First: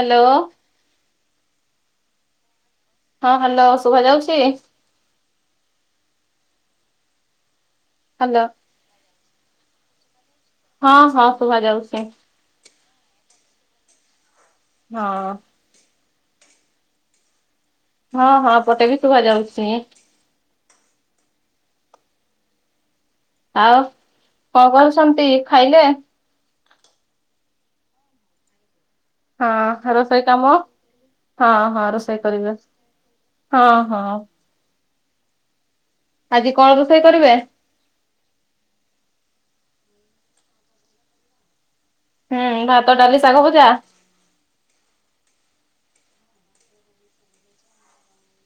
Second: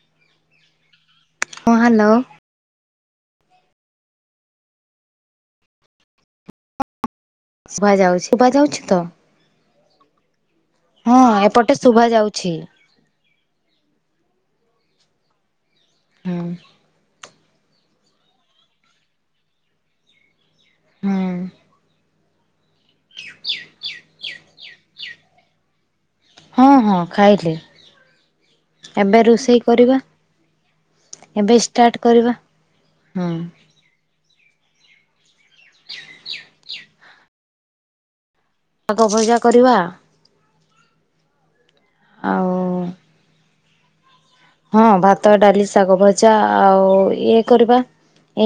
Hello ହଁ hello ହଁ hello ଶୁଭା ଯାଉଛି। ଶୁଭା ଯାଉଛି ହ୍ୟାଲୋ ଶୁଭା ଯାଉଛି ତ! ହଁ ଏପଟେ ଶୁଭା ଯାଉଛି। ହଁ। ହଁ। ହଁ ହଁ ପଟେ ବି ଶୁଭାଯାଉଛି। ହୁଁ। ଆଉ କଣ କରୁଛନ୍ତି ଖାଇଲେ? ହଁ ହଁ ଖାଇଲି ଏବେ ରୋଷେଇ ହଁ କରିବା। ରୋଷେଇ କାମ ହଁ ଏବେ ହଁ ଷ୍ଟାର୍ଟ ରୋଷେଇ କରିବା କରିବେ ହଁ। ଆଜି କଣ ରୋଷେଇ କରିବେ। ଶାଗ ଭଜା କରିବା। ଆଉ ହୁଁ ଭାତ, ଡାଲି ଶାଗ, ଭଜା ହଁ ଭାତ, ଡାଲି, ଶାଗ, ଭଜା ଆଉ ଇଏ କରିବା।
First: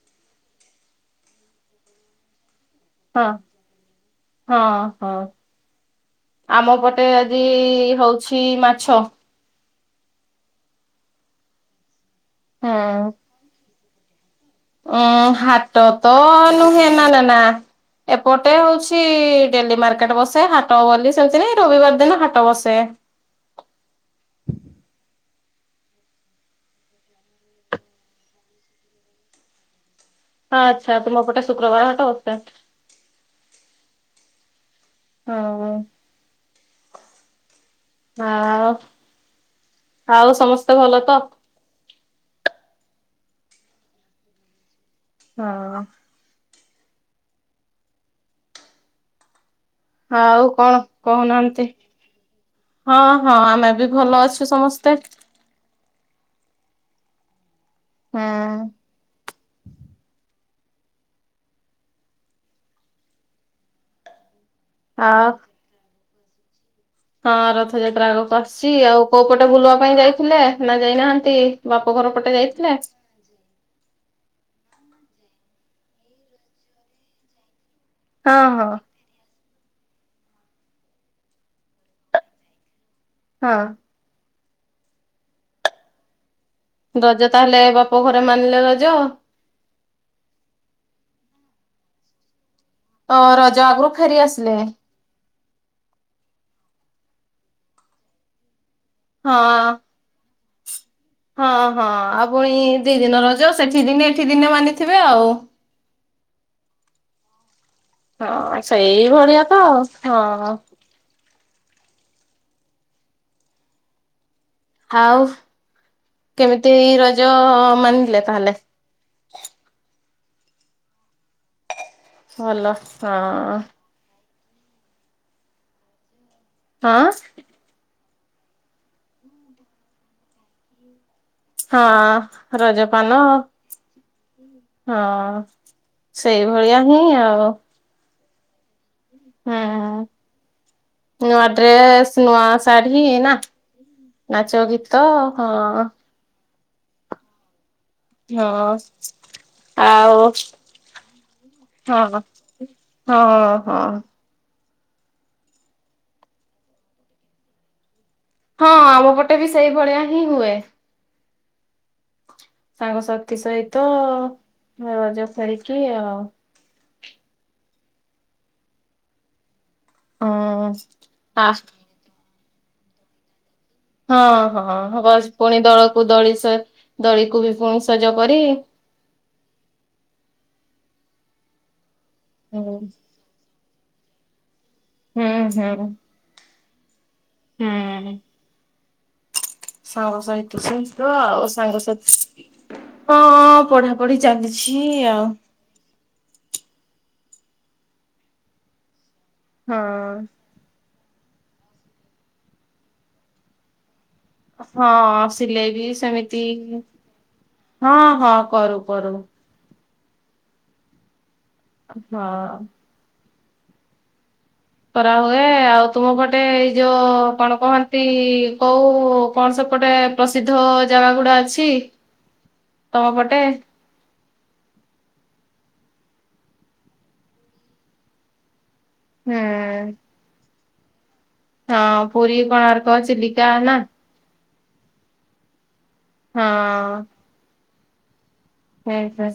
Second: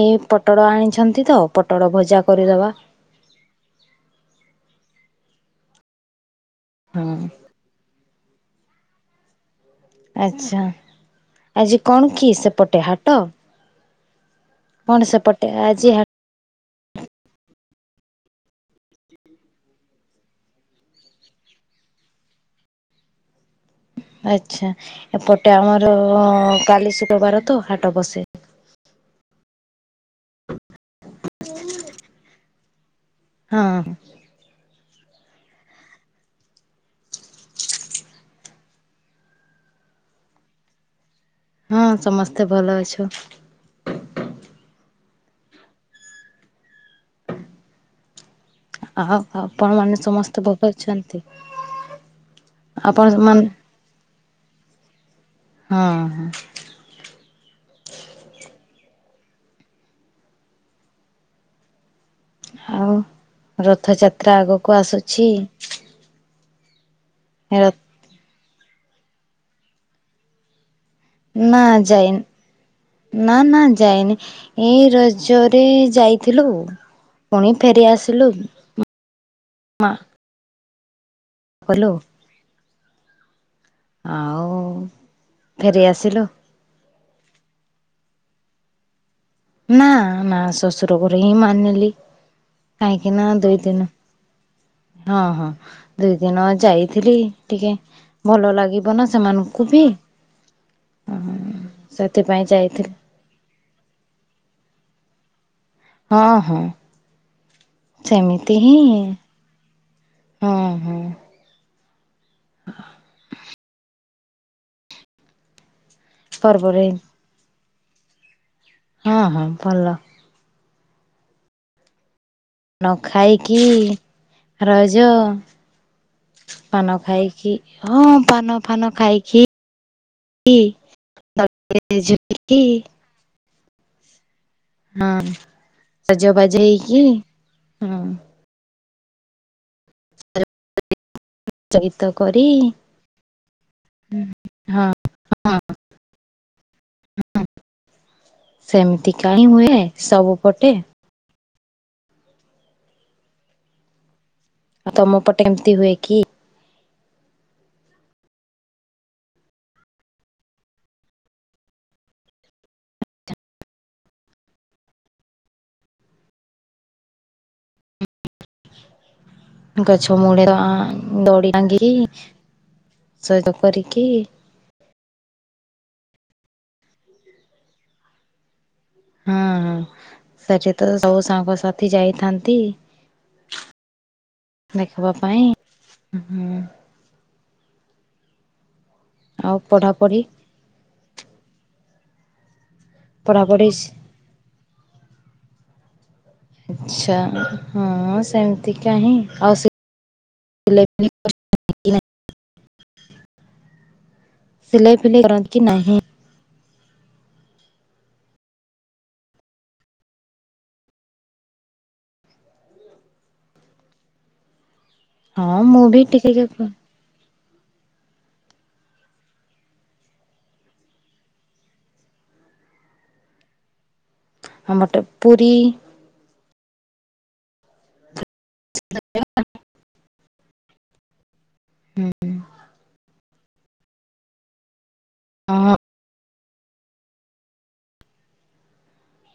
ଏ ପଟଳ ଆଣିଛନ୍ତି ତ ପଟଳ ଭଜା କରିଦେବା। ହଁ ହଁ ହଁ। ଆମ ପଟେ ହଁ ଆଜି ହଉଛି ମାଛ। ଆଚ୍ଛା ଆଜି କଣ କି ସେପଟେ ହାଟ? କଣ ଉୁଁ ସେପଟେ ହାତ ଆଜି ହା ତ ନୁହେ ନା ନେ ନା। ଏପଟେ ହଉଛି ଡେଲି ମାର୍କେଟ ବସେ ହାଟ ବୋଲି ସେମିତି ନାଇଁ ରବିବାର ଦିନ ହାଟ ବସେ। ଆଚ୍ଛା। ଏପଟେ ଆମର କାଲି ଶୁକ୍ରବାର ତ ହାଟ ବସେ। ହଁ ଆଚ୍ଛା ତୁମ ପୋଟେ ଶୁକ୍ରବାର ହାଟ ବସେ। ହଁ। ହଁ। ହଁ ଆଉ ସମସ୍ତେ ଭଲ ତ। ହଁ ସମସ୍ତେ ଭଲ ଅଛୁ। ହଁ। ଆଉ ଆପଣମାନେ ସମସ୍ତେ ଆଉ ଭଲ କଣ ଅଛନ୍ତି? କହୁନାହାନ୍ତି? ଆପଣ ହଁ- ହଁ ମାନେ ଆମେ ବି ଭଲ ଅଛୁ ସମସ୍ତେ। ହଁ। ହଁ। ଆଉ ରଥଯାତ୍ରା ଆଗକୁ ଆସୁଛି ଆଉ ହଁ ର ରଥଯାତ୍ରା ଆଗକୁ ଆସୁଛି, ଆଉ କୋଉ ପଟେ ବୁଲିବା ପାଇଁ ଯାଇଥିଲେ ନା ଯାଇନାହା ନା ଯାଇନି। ନା ନା ଯାଇନି, ଏଇ ରଜରେ ଯାଇଥିଲୁ। ପୁଣି ଫେରି ଆସିଲୁ, ହଁ ହଁ ମା ବୋପାଲୋ। ହଁ। ଆଉ ଫେରି ଆସିଲୁ ରଜ ତାହେଲେ, ବାପ ଘରେ ମାନିଲେ ରଜ। ନା -ନା ଶଶୁର ଘରେ ହିଁ ମାନିଲି। କାହିଁକି ଅ ନା ରଜ ଦୁଇ ଆଗରୁ ଦିନ ଫେରି ଆସିଲେ ହଁ- ହଁ ଦୁଇ ଦିନ ଯାଇଥିଲି, ଟିକେ ଭଲ ଲାଗିବ ନା ହଁ। ସେମାନଙ୍କୁ ବି ହଁ- ହଁ ଆଉ ସେଥିପାଇଁ ପୁଣି ଯାଇଥିଲି ଦି ଦିନ ରଜ, ସେଠି ଦିନେ ଏଇଠି ଦିନେ ମାନିଥିବେ ଆଉ। ହଁ- ହଁ। ସେମିତି ହଁ ହିଁ, ସେଇଭଳିଆ ତ ଆଉ ହଁ- ହଁ। ହ ଆଉ କେମିତି ପର୍ବରେ ରଜ ମାନିଲେ ତାହେଲେ? ହଁ- ହଁ ଭଲ। ଭଲ ନ ହଁ। ଖାଇକି ରଜ, ପାନ ହଁ ଖାଇକି ହଁ ପାନ ଫାନ ଖାଇକି ହଁ ଝୁଲିକି ରଜ ପାନ ହଁ ସେଇଭଳିଆ ହିଁ ଆଉ। ହୁଁ। ହୁଁ। ନୂଆ ଗୀତ ଡ୍ରେସ୍ ନୂଆ କରି ଶାଢୀ ନା, ନାଚ ହଁ ଗୀତ ହଁ। ହଁ ସେମିତି କାହିଁ ହୁଏ ଆଉ ସବୁ ପଟେ ହଁ- ହଁ- ହଁ- ହଁ। ଆଉ ତମ ପଟେ ଏମିତି ହୁଏ କି? ହଁ ଆମ ପଟେ ବି ସେଇଭଳିଆ ହିଁ ହୁଏ। ସାଙ୍ଗସାଥି ସହିତ ରଜ ଖେଳିକି ଆଉ। ଗଛ ମୂଳେ ହଁ। ଆ ଦୋଳି ଟାଙ୍ଗି, ସହିତ କରିକି ହଁ-ହ ବସ ପୁଣି ଦୋଳକୁ ଦଳି ସେ ଦୋଳିକୁ ବି ପୁଣି ସଜ କରି ହଁ- ହଁ ସେଠି ତ ସବୁ ସାଙ୍ଗସାଥି ଯାଇଥାନ୍ତି। ହୁଁ ଦେଖିବା ହୁଁ ପାଇଁ ହୁଁ ହୁଁ। ହୁଁ। ଆଉ ସାଙ୍ଗ ପଢାପଢି ସହିତ ଶ ଆଉ ସାଙ୍ଗସାଥୀ, ହଁ ପଢାପଢି ଚାଲି ଛି ଆଉ। ଆଛା ହଁ ସେମିତି କାହିଁ ଆଉ ହଁ। [unintelligible] ହଁ ଫିଲେଇ କରନ୍ତି କି ସିଲେଇ ବି ନାହିଁ ସେମିତି ହଁ- ହଁ କରୁ କରୁ ହଁ। କରା ହୁଏ, ହଁ ମୁଁ ଆଉ ବି ତୁମ ଟିକେ ପଟେ ଟିକେ ଏଇ ଯୋଉ କଣ କହ କୋଉ କଣ ସବୁ ଗୋଟେ ପ୍ରସିଦ୍ଧ ଜାଗା ଗୁଡା ଅଛି? ତମ ପଟେ? ଆମରଟେ ପୁରୀ। ହୁଁ। ହଁ ପୁରୀ କଣାର୍କ ଚିଲିକା ନା। ହଁ। ହଁ। ହଁ। ସେ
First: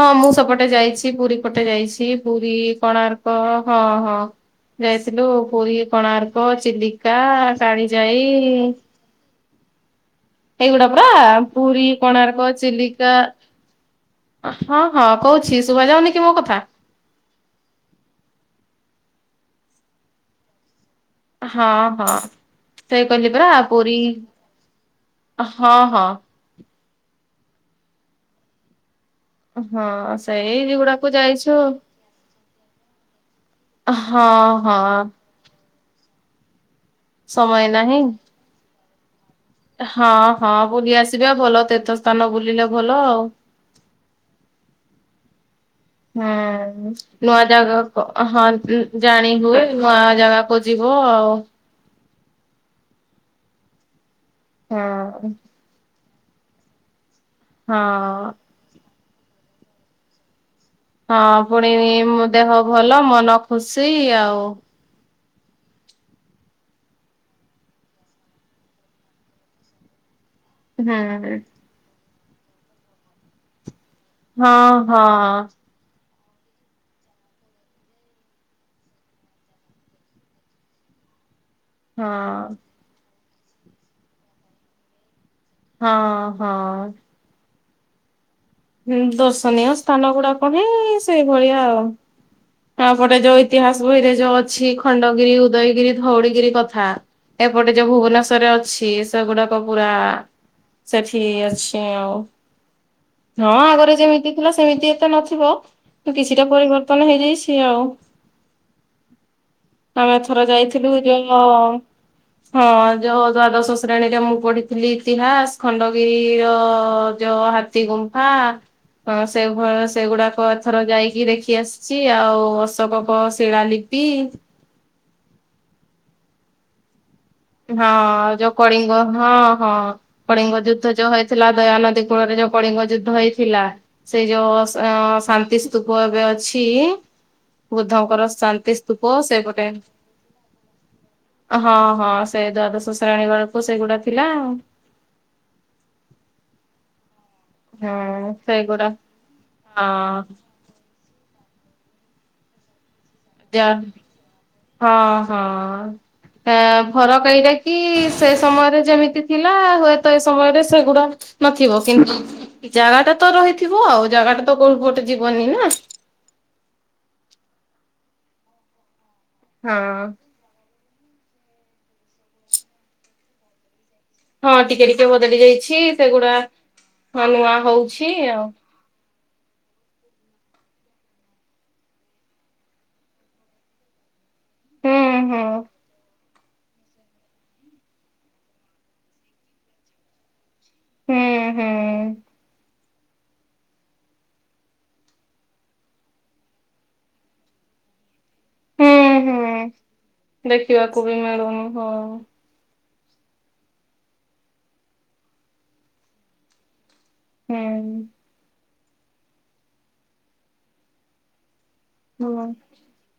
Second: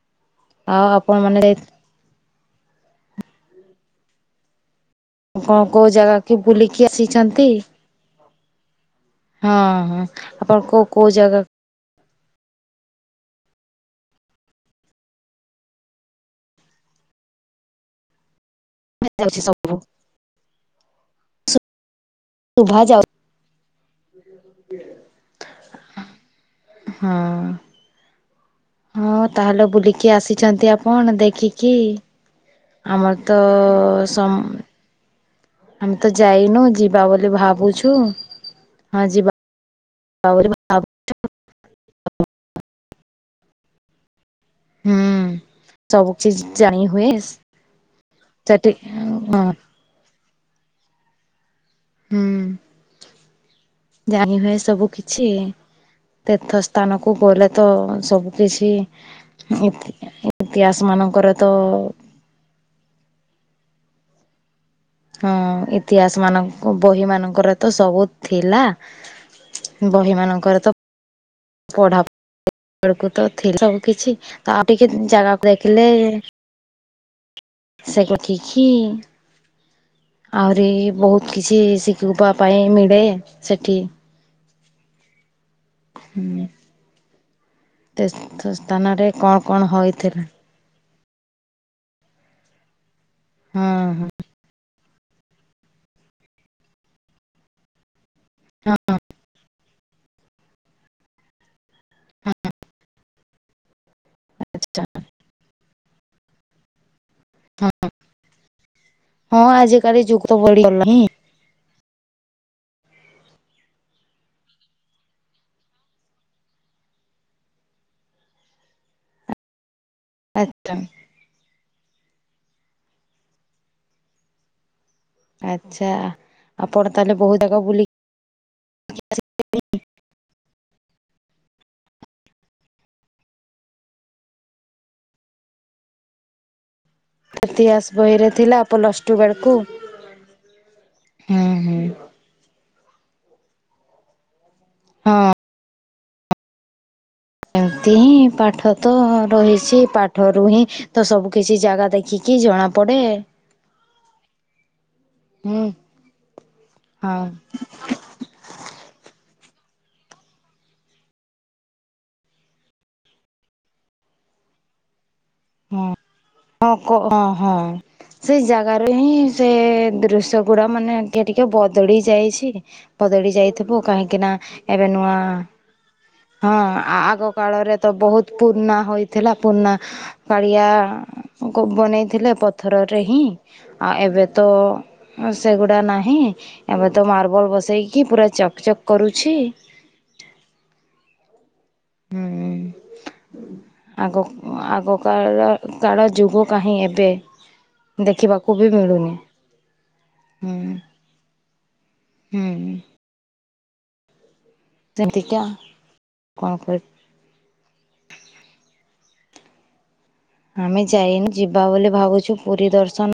ହଁ ମୁଁ ସେପଟେ ଆଉ ଯାଇଛି ଆପଣ ପୁରୀ ମାନେ ଯାଇ ପଟେ ଯାଇଛି। ପୁରୀ କୋଣାର୍କ ହଁ ହଁ। ଯାଇଥିଲୁ କଣ ପୁରୀ କୋଉ ଜାଗା କି କୋଣାର୍କ ବୁଲିକି ଚିଲିକା ଆସିଛନ୍ତି କାଳୀ ଯାଇ। ହଁ ହଁ। ଆପଣ କୋଉ ଏଇଗୁଡା ପୁରରା କୋଉ ଜାଗା ପୁରୀ କୋଣାର୍କ ଚିଲିକା। ହଁ ହଁ କହୁଛି ଶୁଭ ଯାଉନିକି ମୋ କଥା। [unintelligible] ଯାଉଛି ସବୁ। ହଁ ହଁ ଶୁଭା ଯାଉ ସେଇ କହିଲି ପୁରା ପୁରୀ ହଁ ହଁ। ହଁ। ହଁ ତାହେଲେ ହଁ ବୁଲିକି ସେଇ ଆସିଛନ୍ତି ଯୁଗୁଡାକୁ ଆପଣ ଯାଇଛୁ ଦେଖିକି ଆମର ତ ହଁ ସମ ହଁ। ଆମେ ତ ଯାଇନୁ ଯିବ ବା ବୋଲି ସମୟ ଭାବୁଛୁ। ନାହିଁ ହଁ ଯିବା ହଁ ବୋଲି ହଁ ଭାବୁ ବୁଲି ଆସିବା ଭଲ ତୀର୍ଥ ସ୍ଥାନ ବୁଲିଲେ ଭଲ ଆଉ ହୁଁ ସବୁ ହୁଁ କିଛି ଜାଣି ହୁଏ ନୂଆ ଜାଗା ହଁ ସେଠି ଜାଣି ହଁ ହୁଏ। ନୂଆ ଜାଗାକୁ ଯିବ ଆଉ ହୁଁ ଜାଣି ହୁଏ ସବୁ କିଛି ହଁ। ତୀର୍ଥ ସ୍ଥାନକୁ ଗଲେ ତ ହଁ ସବୁ କିଛି ଇତିହାସ ମାନଙ୍କର ହଁ ତ ପୁଣି ଦେହ ଭଲ ମନ ଖୁସି ଆଉ ହଁ ଇତିହାସ ମାନଙ୍କ ବହି ମାନଙ୍କର ତ ସବୁ ଥିଲା। ବହି ମାନଙ୍କରେ ତ ହୁଁ ହୁଁ ପଢା ପଢି ବେକୁ ତ ଥିଲା ସବୁ କିଛି ତ ଆଉ ହଁ ଟିକେ ହଁ ଜାଗାକୁ ଦେଖିଲେ। ସାଇଗୋଟିଖି ଆହୁରି ବହୁତ୍ କିଛି ହଁ [unintelligible] ସେଥି ହଁ ହଁ [unintelligible] ହୁଁ କଣ କଣ ଦର୍ଶନୀୟ ସ୍ଥାନ ହୋଇଥିଲା ଗୁଡ଼ା କୋନି ସେଇ ଭଳିଆ ଆଉ ଆଁ ପଟେ ଯୋଉ ହଁ ଇତିହାସ ହଁ ବହିରେ ଯୋଉ ଅଛି ଖଣ୍ଡଗିରି, ଉଦୟଗିରି, ଧଉଳିଗିରି କଥା ଏପଟେ ଯୋ ଭୁବନେଶ୍ୱର ରେ ହଁ ଅଛି। ସେଗୁଡାକ ପୁରା ସେଠି ଅଛି ଆଉ ହଁ ଆଗରେ ଯେମିତି ଥିଲା ଆଚ୍ଛା ସେମିତି ଏତେ ନଥିବ ତ କିଛିଟା ପରିବର୍ତ୍ତନ ହେଇଯାଇଚି ହଁ ଆଉ ହଁ ଆଜି କାଲି ଯୁକ୍ତ ବଢ଼ିଗଲାଣି। ହ ହଁ ଯୋଉ ଦ୍ଵାଦଶ ଶ୍ରେଣୀରେ ମୁଁ ପଢିଥିଲି ଇତିହାସ ଖଣ୍ଡଗିରିର ଯୋ ହାତୀ ଗୁମ୍ଫା ସେଇ ଭ ସେଇ ଗୁଡ଼ାକ ଆଚ୍ଛା ଏଥର ଯାଇ ଦେଖି ଆସିଛି ଆଉ ଅଶୋକ କ ଶିଳାଲିିପି ଆଚ୍ଛା ଆପଣ ତାହେଲେ ବହୁ ଜାଗା ବୁଲି ହଁ ଯୋଉ କଳିଙ୍ଗ ହଁ ହଁ କଳିଙ୍ଗ ଯୁଦ୍ଧ ଯୋଉ ହେଇଥିଲା ଦୟାନଦୀ କୂଳରେ ଯୋଉ କଳିଙ୍ଗ ଯୁଦ୍ଧ ହେଇଥିଲା। ସେଇ ଯୋଉ ଅସ୍ ଶାନ୍ତି ସ୍ତୁପ ଏବେ ଅଛି। ଇତିହାସ ବୁଦ୍ଧଙ୍କର ବହିରେ ଥିଲା ଶାନ୍ତି ସ୍ତୂପ ପ୍ଲସ୍ଟୁ ବେଳକୁ ସେପଟେ ହୁଁ, ହୁଁ। ସେଇ ଦ୍ୱାଦଶ ଶ୍ରେଣୀ ବେଳକୁ ସେଗୁଡ଼ା ଥିଲା ଆଉ। ହଁ। ଏମିତି ହିଁ ହଁ ପାଠ ସେଇଗୁଡା ତ ରହିଛି ହଁ ପାଠରୁ ହିଁ ତ ସବୁ କିଛି ଜାଗା ଦେଖିକି ଜଣା ପଡ଼େ। ଯା ହଁ, ହୁଁ ହଁ, ତା ଫରକ୍ ହଁ ଏଇଟା କି ସେ ସମୟରେ ଯେମିତି ଥିଲା ହୁଏତ ଏ ସମୟରେ ସେଗୁଡ଼ା ନଥିବ କି ଜାଗା ଟା ତ ରହିଥିବ ଆଉ ଜାଗାଟା ତ କୋଉ ପଟେ ଯିବନିନା। ହଁ ହଁ, କ ହଁ, ହଁ, ସେଇ ଜାଗାରେ ହିଁ ସେ ହଁ ଦୃଶ୍ୟ ଗୁଡ଼ା ମାନେ ଟିକେ ଟିକେ ବଦଳି ଯାଇଛି ବଦଳି ଯାଇଥିବ କାହିଁ କିନା ହଁ ଟିକେ ଏବେ ଟିକେ ନୂଆ ବଦଳି ଯାଇଛି ସେଗୁଡା ହଁ ହଁ ଆଗ ନୂଆ କାଳରେ ତ ହଉଛି ବହୁତ ଆଉ ପୁରୁଣା ହୋଇ ଥିଲା ପୁରାଣା କଳିଆଙ୍କୁ ବନେଇଥିଲେ ପଥରରେ ହିଁ ଆଉ ଏବେ ତ ହୁଁ ହୁଁ ସେଗୁଡା ନାହିଁ ଏବେ ତ ମାର୍ବଲ୍ ବସେଇକି ପୁରା ଚକ୍ ଚକ୍ କରୁଛି। ହୁଁ। ହୁଁ ହୁଁ। ଆଗ ଆଗକାଳର କାଳ ଯୁଗ କାହିଁ ଏବେ ଦେଖିବାକୁ ବି ହୁଁ ମିଳୁନି। ହୁଁ, ହୁଁ ଦେଖିବାକୁ ବି ମିଳୁନି ହଁ। ହୁଁ। ସେମିତିକା କ'ଣ କ ହୁଁ। ଆମେ ଯାଇନୁ ଯିବା ବୋଲି ଭାବୁଛୁ ହୁଁ। ପୁରୀ ଦର୍ଶନ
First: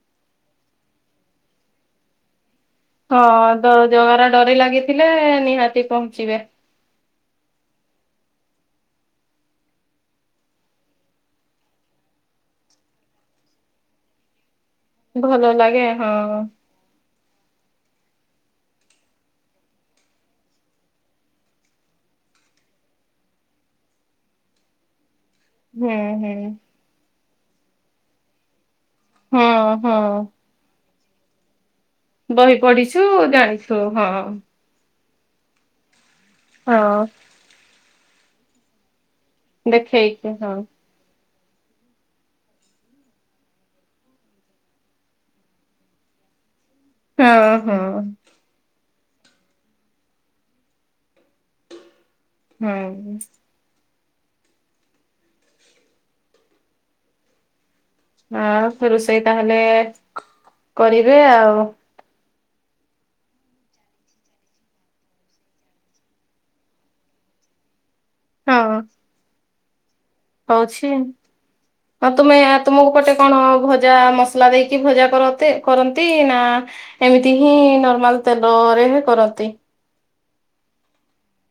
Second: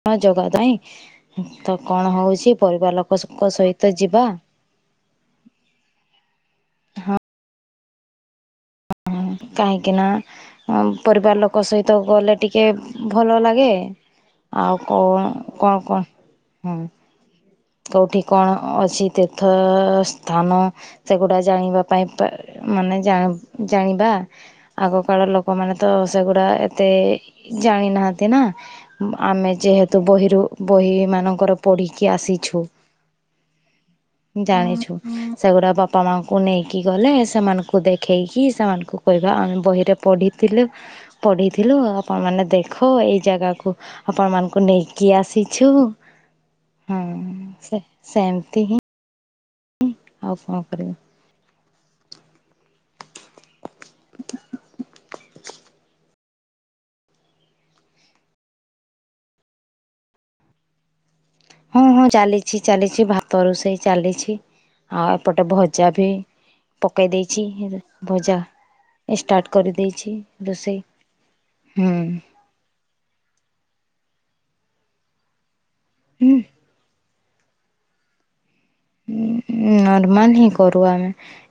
[unintelligible] ତ କ'ଣ ହଉଛି ପରିବାର ହଁ, ଲୋକଙ୍କ ତ ସହିତ ଜଗା ଯିବା ର ଡୋରି ଲାଗିଥିଲେ ନିହାତି ପହଞ୍ଚିବେ। ହୁଁ, କାହିଁକି ନା ପରିବାର ଲୋକ ସହିତ ଗଲେ ଟିକେ ଭଲ ଲାଗେ। ଆଉ କ'ଣ ଭଲ କ'ଣ ଲାଗେ କ'ଣ, ହଁ। ହୁଁ। କୋଉଠି କ'ଣ ଅଛି ତୀର୍ଥ ସ୍ଥାନ? ସେଗୁଡା ଜାଣିବା ପାଇଁ ପା ମାନେ ଜା ଜାଣିବା ଆଗ କାଳ ଲୋ କମାନେ ହୁଁ ତ ହୁଁ ସେଗୁଡ଼ା ଏତେ ଜାଣି ନାହାନ୍ତି ନା। ଆମେ ହଁ ଯେହେତୁ ବହିରୁ ହଁ ବହି ମାନଙ୍କରୁ ପଢିକି ଆସ ବହି ପଢିଛୁ ଜାଣିଛୁ ହଁ। ଜାଣିଛୁ ସେଗୁଡ଼ା ବାପା ମାଆଙ୍କୁ ନେଇକି ହଁ ଗଲେ ସେମାନଙ୍କୁ ଦେଖେଇକି ସେମାନଙ୍କୁ କହିବା ଆମେ ବହିରେ ଦେଖେଇଛୁ ହଁ ପଢ଼ିଥିଲୁ ପଢ଼ିଥିଲୁ ଆପଣମାନେ ଦେଖ ଏଇ ଜାଗାକୁ ଆପଣ ମାନଙ୍କୁ ନେଇକି ଆସିଛୁ। ହଁ, ସେ ହଁ। ସେମିତି ହିଁ ଆଉ କ'ଣ କରିବି? ହୁଁ। ଆଉ ରୋଷେଇ ତାହେଲେ କରିବେ ଆଉ। ହଁ, ହଁ, ଚାଲିଛି ଚାଲିଛି ଭାତ ରୋଷେଇ ଚାଲିଛି ଆଉ ଏପଟେ ଭଜା ଭି ପକେଇ ଦେଇଛି ଭଜା ହଁ। ଷ୍ଟାର୍ଟ କରିଦେଇଛି। ରୋଷେଇ ହଉଛି, ହୁଁ। ଆଉ ତୁମେ ତୁମ ପଟେ କ'ଣ ଭଜା ମସଲା ଦେଇକି ଭଜା କରନ୍ତି କରନ୍ତି ନା ଏମିତି ହିଁ ନର୍ମାଲ ତେଲ ରେ କରନ୍ତି। ନର୍ମାଲ ହିଁ କରୁ ଆମେ।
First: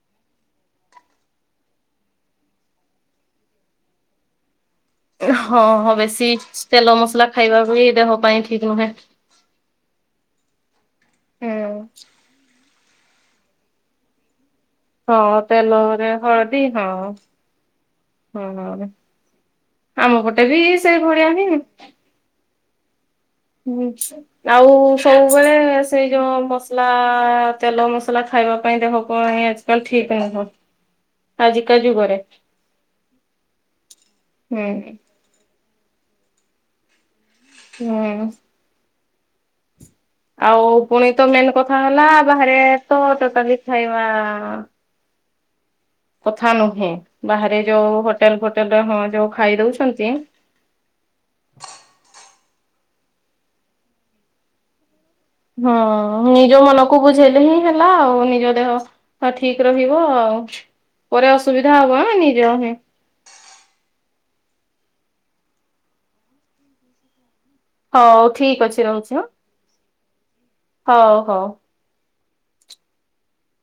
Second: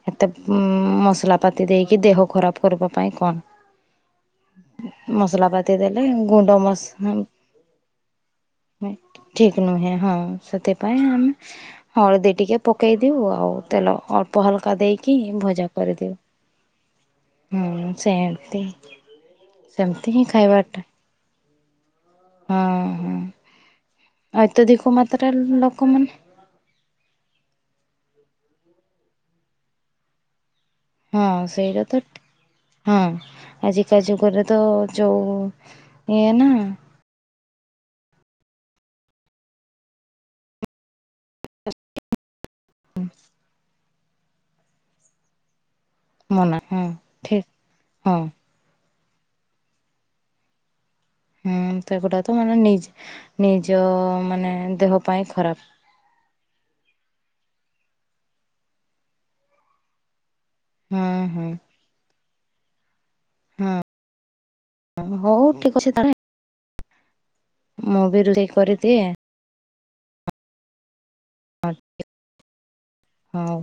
ଏତେ ଉ ମସଲା ପାତି ଦେଇକି ଦେହ ଖରାପ କରିବା ପାଇଁ କଣ ମସଲା ହଁ ହଁ ବାଟିଦେଲି ବେଶୀ ଗୁଣ୍ଡ ମସ ତେଲ ମସଲା ଖାଇବା ବି ଦେହ ପାଇଁ ଠିକ ନୁହେଁ। ଠିକ୍ ନୁହେଁ, ହଁ ସେଥିପାଇଁ ଆମେ ହୁଁ ହଳଦୀ ଟିକେ ଟିକେ ପକେଇ ଦିଉ ଆଉ ତେଲ ଅଳ୍ପ ହାଲକା ଦେଇକି ହଁ ଭଜା ତେଲରେ କରିଦିଉ ହଳଦୀ ହଁ ହୁଁ ସେମିତି ହଁ। ଆମ ହିଁ ପଟେ ବି ଖାଇବାଟା ସେଭଳିଆ ହିଁ। ହଁ ହଁ। ହୁଁ ଆଉ ଅତ୍ୟଧିକ ମାତ୍ରାରେ ସବୁବେଳେ ଲୋକମାନେ ସେଇ ଯୋଉ ମ ମସଲା ତେଲ ମସଲା ଖାଇବା ପାଇଁ ଦେହ ପାଇଁ ଆଜିକାଲି ଠିକ୍ ନୁହଁ। ହୁଁ ଆଜିକା ସେଇଟା ତ ଯୁଗରେ ହଁ ଆଜିକା ଯୁଗରେ ତ ହୁଁ ଯୋଉ ଏଇଆ ନା ହୁଁ। ଆଉ ପୁଣି ତ ମେନ୍ କଥା ହେଲା ବାହାରେ ତ ଟୋଟାଲୀ ଖାଇବା କଥା ମନା ହଁ ନୁହେଁ। ଠିକ୍ ବାହାରେ ଯୋଉ ହଁ ହୋଟେଲ ଫୋଟେଲ ହଁ ଯୋଉ ଖାଇ ଦଉଛନ୍ତି ହୁଁ ସେଗୁଡା ତ ମାନେ ନି- ନିଜ ମାନେ ଦେହ ପାଇଁ ଖରାପ ହଁ। ନିଜ ମନକୁ ବୁଝେଇଲେ ହିଁ ହେଲା ଆଉ। ନିଜ ଦେହ ଠିକ୍ ରହିବ ଆଉ। ହୁଁ ପରେ ହୁଁ। ଅସୁବିଧା ହବ ଆଁ ନେଇଯାଅ ହେଁ। ହୁଁ, ହଉ ଠିକ୍ ଅଛି ତାହେଲେ। ମୁଁ ବି ହଉ ରୋଷେଇ ଠିକ ଅଛି କରିଦିଏ ରହୁଛି ହଁ। ହଉ ହଉ। ହଉ।